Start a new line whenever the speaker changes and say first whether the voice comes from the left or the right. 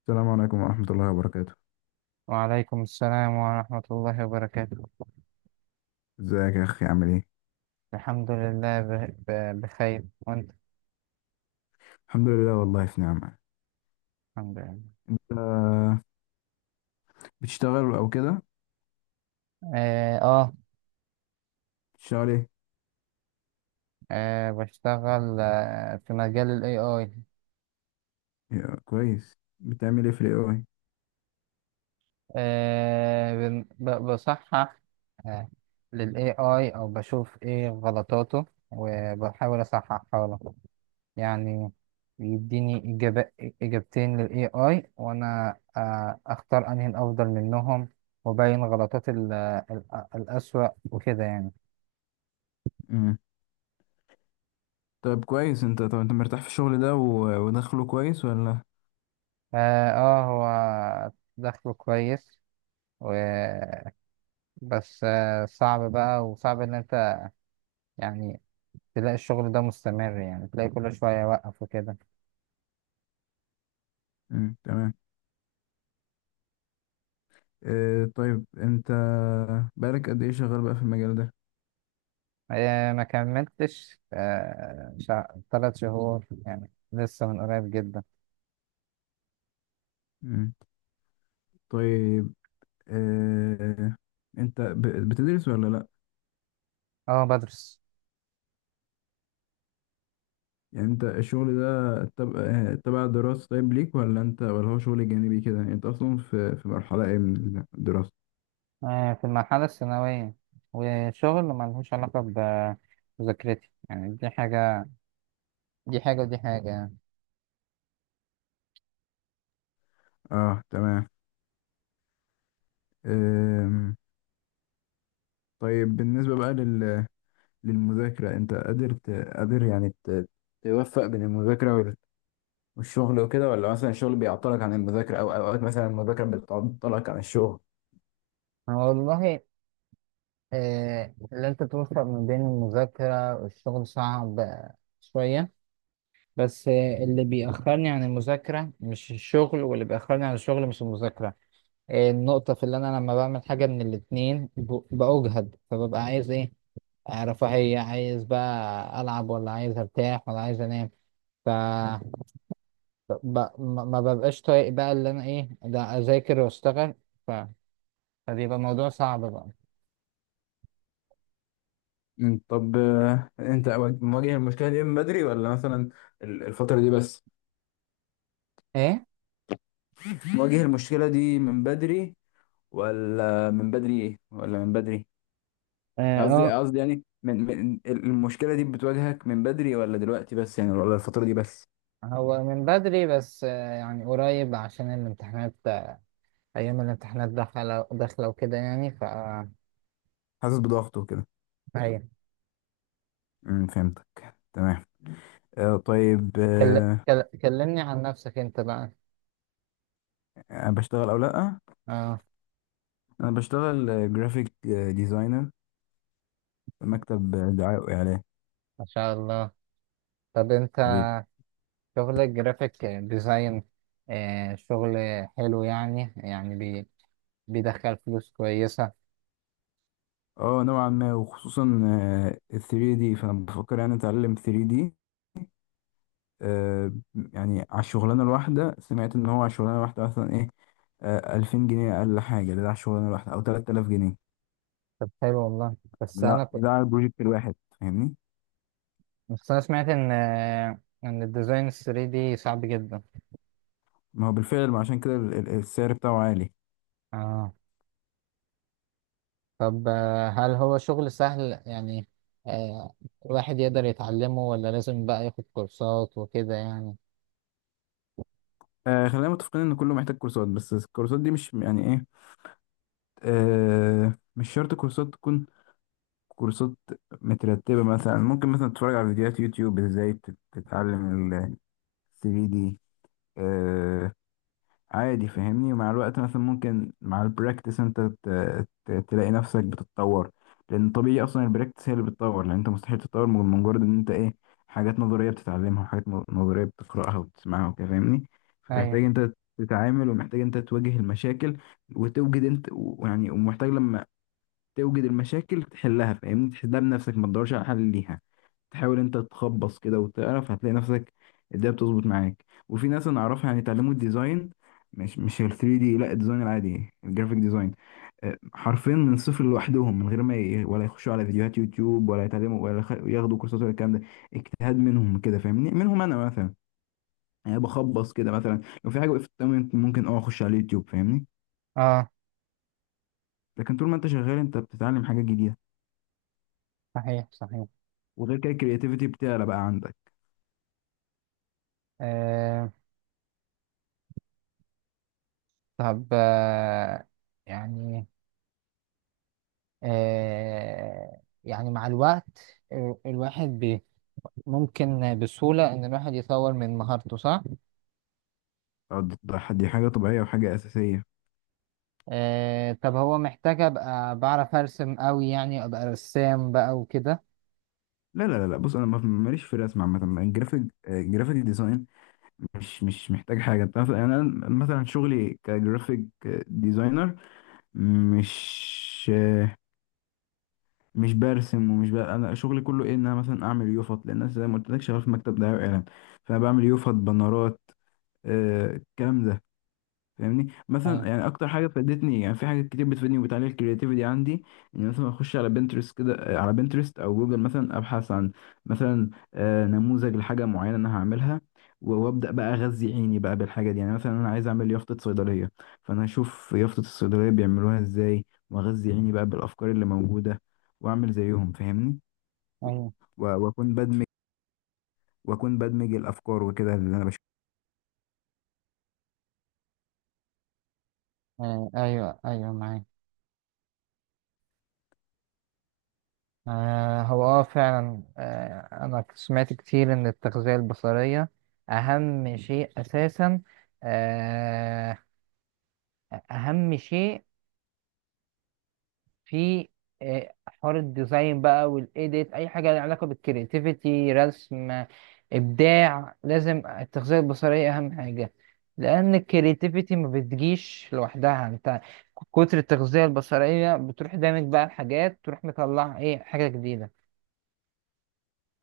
left: السلام عليكم ورحمة الله وبركاته.
right: وعليكم السلام ورحمة الله وبركاته.
left: ازيك يا اخي، عامل ايه؟
right: الحمد لله، بخير، وانت؟
left: الحمد لله، والله في نعمة.
right: الحمد لله.
left: آه، بتشتغل او كده؟
right: اه، آه.
left: بتشتغل ايه؟
right: بشتغل في مجال ال AI.
left: يا كويس، بتعمل ايه في الاي اي؟
right: بصحح آه لل AI، او بشوف ايه غلطاته وبحاول اصححها له، يعني يديني إجابة، إجابتين لل AI، وانا اختار انهي الافضل منهم، وبين غلطات الأسوأ وكده، يعني.
left: مم. طيب كويس. انت طب انت مرتاح في الشغل ده ودخله كويس ولا؟
right: اه، آه، هو دخله كويس و... بس صعب بقى، وصعب ان انت، يعني، تلاقي الشغل ده مستمر، يعني تلاقي كل شوية يوقف وكده.
left: مم. تمام. آه طيب انت بقالك قد ايه شغال بقى في المجال ده؟
right: ما كملتش 3 شهور، يعني لسه من قريب جدا.
left: مم. طيب، آه، انت بتدرس ولا لا؟
right: اه، بدرس.
left: يعني انت الشغل ده تبع الدراسة طيب ليك، ولا انت ولا هو شغل جانبي كده؟ انت اصلا في مرحلة ايه من الدراسة؟
right: في المرحلة الثانوية، وشغل ملهوش علاقة بمذاكرتي، يعني دي حاجة ودي حاجة، يعني.
left: اه تمام. أم. طيب بالنسبة بقى لل... للمذاكرة، انت قادر ت... قادر يعني ت... توفق بين المذاكرة وال... والشغل وكده، ولا مثلا الشغل بيعطلك عن المذاكرة، او اوقات مثلا المذاكرة بتعطلك عن الشغل؟
right: والله، اللي انت توفق ما بين المذاكرة والشغل صعب شوية، بس اللي بيأخرني عن المذاكرة مش الشغل، واللي بيأخرني عن الشغل مش المذاكرة. النقطة في اللي أنا لما بعمل حاجة من الاتنين بأجهد، فببقى عايز إيه، رفاهية، عايز بقى ألعب، ولا عايز أرتاح، ولا عايز أنام. ف ما ببقاش طايق بقى، اللي أنا إيه ده، أذاكر وأشتغل. ف... فبيبقى الموضوع صعب بقى.
left: مم، طب آه، انت أو- مواجه المشكلة دي من بدري، ولا مثلا الفترة دي بس؟
right: إيه؟
left: مواجه المشكلة دي من بدري، ولا من بدري ايه، ولا من بدري، قصدي
right: اه،
left: قصدي، يعني من المشكلة دي بتواجهك من بدري، ولا دلوقتي بس يعني، ولا الفترة دي بس؟
right: هو من بدري، بس يعني قريب عشان الامتحانات، أيام الامتحانات داخلة داخلة وكده، يعني
left: حاسس بضغط وكده.
right: هي.
left: امم، فهمتك تمام. آه طيب آه،
right: كلمني عن نفسك أنت بقى.
left: انا بشتغل او لا.
right: اه.
left: انا بشتغل جرافيك ديزاينر في مكتب، آه، دعاية واعلان.
right: ما شاء الله. طب أنت
left: حبيبي.
right: شغل الجرافيك ديزاين، شغل حلو، يعني بيدخل فلوس كويسة.
left: اه نوعا ما، وخصوصا آه، ال 3 دي، فانا بفكر يعني اتعلم 3 دي. آه، يعني على الشغلانة الواحدة، سمعت إن هو على الشغلانة الواحدة مثلا إيه، آه، ألفين جنيه أقل حاجة، ده على الشغلانة الواحدة، أو تلات آلاف جنيه.
right: طب حلو والله، بس
left: ده
right: أنا
left: ده على البروجكت الواحد، فاهمني؟
right: بس أنا سمعت إن الديزاين 3D صعب جدا.
left: ما هو بالفعل، ما عشان كده السعر بتاعه عالي.
right: اه، طب هل هو شغل سهل، يعني آه، الواحد يقدر يتعلمه، ولا لازم بقى ياخد كورسات وكده، يعني.
left: آه، خلينا متفقين إن كله محتاج كورسات، بس الكورسات دي مش يعني إيه، آه، مش شرط كورسات تكون كورسات مترتبة. مثلا ممكن مثلا تتفرج على فيديوهات يوتيوب إزاي تتعلم ال 3D عادي، فاهمني. ومع الوقت مثلا، ممكن مع البراكتس انت تلاقي نفسك بتتطور، لان طبيعي اصلا البراكتس هي اللي بتطور، لان انت مستحيل تتطور من مجرد ان انت ايه، حاجات نظريه بتتعلمها، وحاجات نظريه بتقراها وبتسمعها وكده، فاهمني.
right: ايوه.
left: فمحتاج انت تتعامل، ومحتاج انت تواجه المشاكل، وتوجد انت ويعني، ومحتاج لما توجد المشاكل تحلها، فاهمني، تحلها بنفسك، ما تدورش على حل ليها. تحاول انت تخبص كده وتعرف، هتلاقي نفسك الدنيا بتظبط معاك. وفي ناس انا اعرفها يعني اتعلموا الديزاين، مش ال 3 دي، لا الديزاين العادي، الجرافيك ديزاين، آه، حرفيا من الصفر لوحدهم، من غير ما ي... ولا يخشوا على فيديوهات يوتيوب، ولا يتعلموا، ولا يخ... ياخدوا كورسات ولا الكلام ده. اجتهاد منهم كده، فاهمني، منهم انا مثلا، يعني بخبص كده. مثلا لو في حاجه وقفت قدامي، ممكن اه اخش على اليوتيوب، فاهمني.
right: اه.
left: لكن طول ما انت شغال انت بتتعلم حاجات جديده.
right: صحيح، صحيح.
left: وغير كده، الكرياتيفيتي بتعلى بقى عندك.
right: آه طب يعني يعني مع الوقت الواحد ممكن بسهولة ان الواحد يطور من مهارته، صح؟
left: آه، دي حاجه طبيعيه وحاجه اساسيه.
right: طب هو محتاج ابقى بعرف ارسم قوي، يعني ابقى رسام بقى وكده.
left: لا لا لا لا، بص انا ماليش في الرسم عامه. الجرافيك، آه، الجرافيك ديزاين، مش محتاج حاجه، انت عارف يعني. انا مثلا شغلي كجرافيك، آه، ديزاينر، مش آه، مش برسم ومش ب... انا شغلي كله ايه، ان انا مثلا اعمل يوفط، لان انا زي ما قلت لك شغال في مكتب دعايه واعلان. فانا بعمل يوفط بنرات، آه، الكلام ده، فاهمني. مثلا
right: ايوه،
left: يعني اكتر حاجه فادتني، يعني في حاجات كتير بتفيدني وبتعلي الكرياتيفيتي عندي، ان مثلا اخش على بنترست كده، آه، على بنترست او جوجل، مثلا ابحث عن مثلا آه، نموذج لحاجه معينه انا هعملها، وابدا بقى اغذي عيني بقى بالحاجه دي. يعني مثلا انا عايز اعمل يافطه صيدليه، فانا اشوف يافطه الصيدليه بيعملوها ازاي، واغذي عيني بقى بالافكار اللي موجوده، واعمل زيهم، فاهمني.
right: ايوه.
left: و- واكون بدمج واكون بدمج الافكار وكده اللي انا بشوفها.
right: ايوه، ايوه، معاك. هو فعلا، انا سمعت كتير ان التغذية البصرية اهم شيء اساسا. آه اهم شيء في حوار الديزاين بقى، والايديت، اي حاجة لها علاقة بالكرياتيفيتي، رسم، ابداع، لازم التغذية البصرية اهم حاجة، لان الكرياتيفيتي ما بتجيش لوحدها، انت كتر التغذية البصرية بتروح دامج بقى الحاجات، تروح مطلع ايه حاجة جديدة.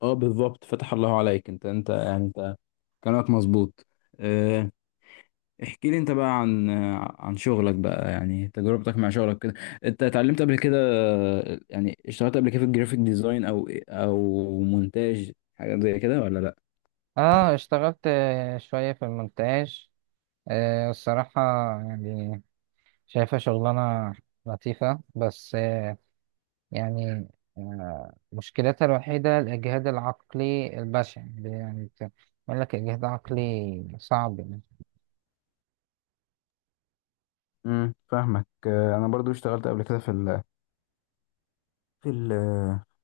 left: اه بالظبط، فتح الله عليك. انت انت كلامك مظبوط. احكي لي انت بقى عن عن شغلك بقى، يعني تجربتك مع شغلك كده. انت اتعلمت قبل كده، يعني اشتغلت قبل كده في الجرافيك ديزاين، او او مونتاج، حاجة زي كده ولا لا؟
right: اه، اشتغلت شوية في المونتاج، الصراحة يعني، شايفها شغلانة لطيفة، بس يعني مشكلتها الوحيدة الإجهاد العقلي البشع، يعني بيقول لك إجهاد عقلي صعب، يعني.
left: امم، فاهمك. آه، انا برضو اشتغلت قبل كده في ال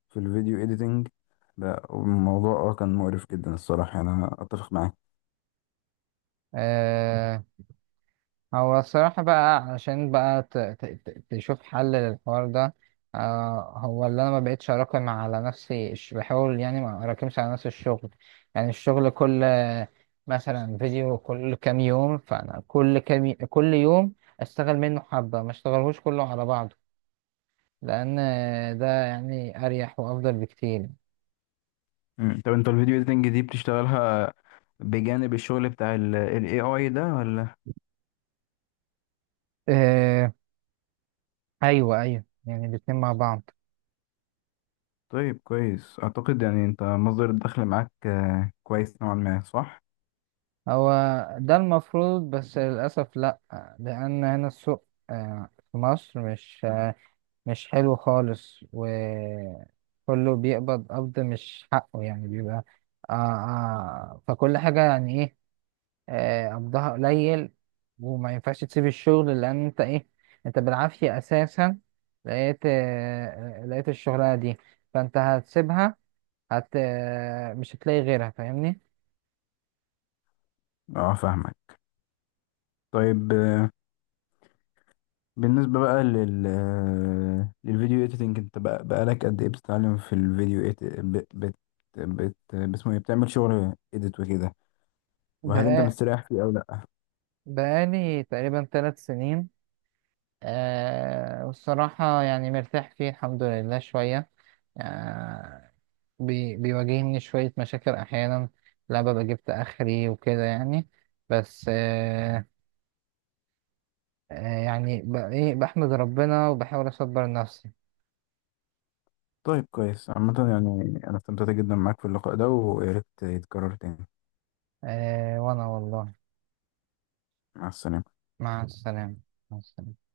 left: في الفيديو اديتنج. لا الموضوع اه كان مقرف جدا الصراحه، يعني انا اتفق معاك.
right: آه هو الصراحة بقى، عشان بقى تشوف حل للحوار ده. هو اللي أنا ما بقتش أراكم على نفسي بحاول يعني ما أراكمش على نفسي الشغل، يعني الشغل كل مثلا فيديو كل كام يوم، فأنا كل يوم أشتغل منه حبة، ما أشتغلهوش كله على بعضه، لأن ده يعني أريح وأفضل بكتير.
left: مم. طب انت الفيديو اديتنج دي بتشتغلها بجانب الشغل بتاع ال AI ده ولا؟
right: آه أيوه، أيوه، يعني الاتنين مع بعض.
left: طيب كويس، أعتقد يعني أنت مصدر الدخل معاك آه، كويس نوعا ما، صح؟
right: هو ده المفروض، بس للأسف لأ، لأن هنا السوق في مصر مش حلو خالص، وكله بيقبض قبض مش حقه، يعني بيبقى فكل حاجة يعني إيه، قبضها قليل، وما ينفعش تسيب الشغل لأن أنت إيه، أنت بالعافية أساسا لقيت الشغلانة دي، فأنت هتسيبها، هت آه، مش هتلاقي غيرها، فاهمني؟
left: أه فاهمك. طيب آه، بالنسبة بقى لل آه، للفيديو إيديتنج، أنت بقى بقالك قد إيه بتتعلم في الفيديو إيت بت بت بت باسمه إيه؟ بتعمل شغل إيديت وكده، وهل أنت مستريح فيه أو لأ؟
right: بقالي تقريبا 3 سنين. والصراحة يعني مرتاح فيه الحمد لله، شوية آه بيواجهني شوية مشاكل أحيانا، لا ببقى جبت آخري وكده، يعني، بس يعني ب- إيه بحمد ربنا وبحاول أصبر نفسي.
left: طيب كويس عامة. يعني أنا استمتعت جدا معاك في اللقاء ده، ويا ريت يتكرر تاني.
right: وأنا والله.
left: مع السلامة.
right: مع السلامة. مع السلامة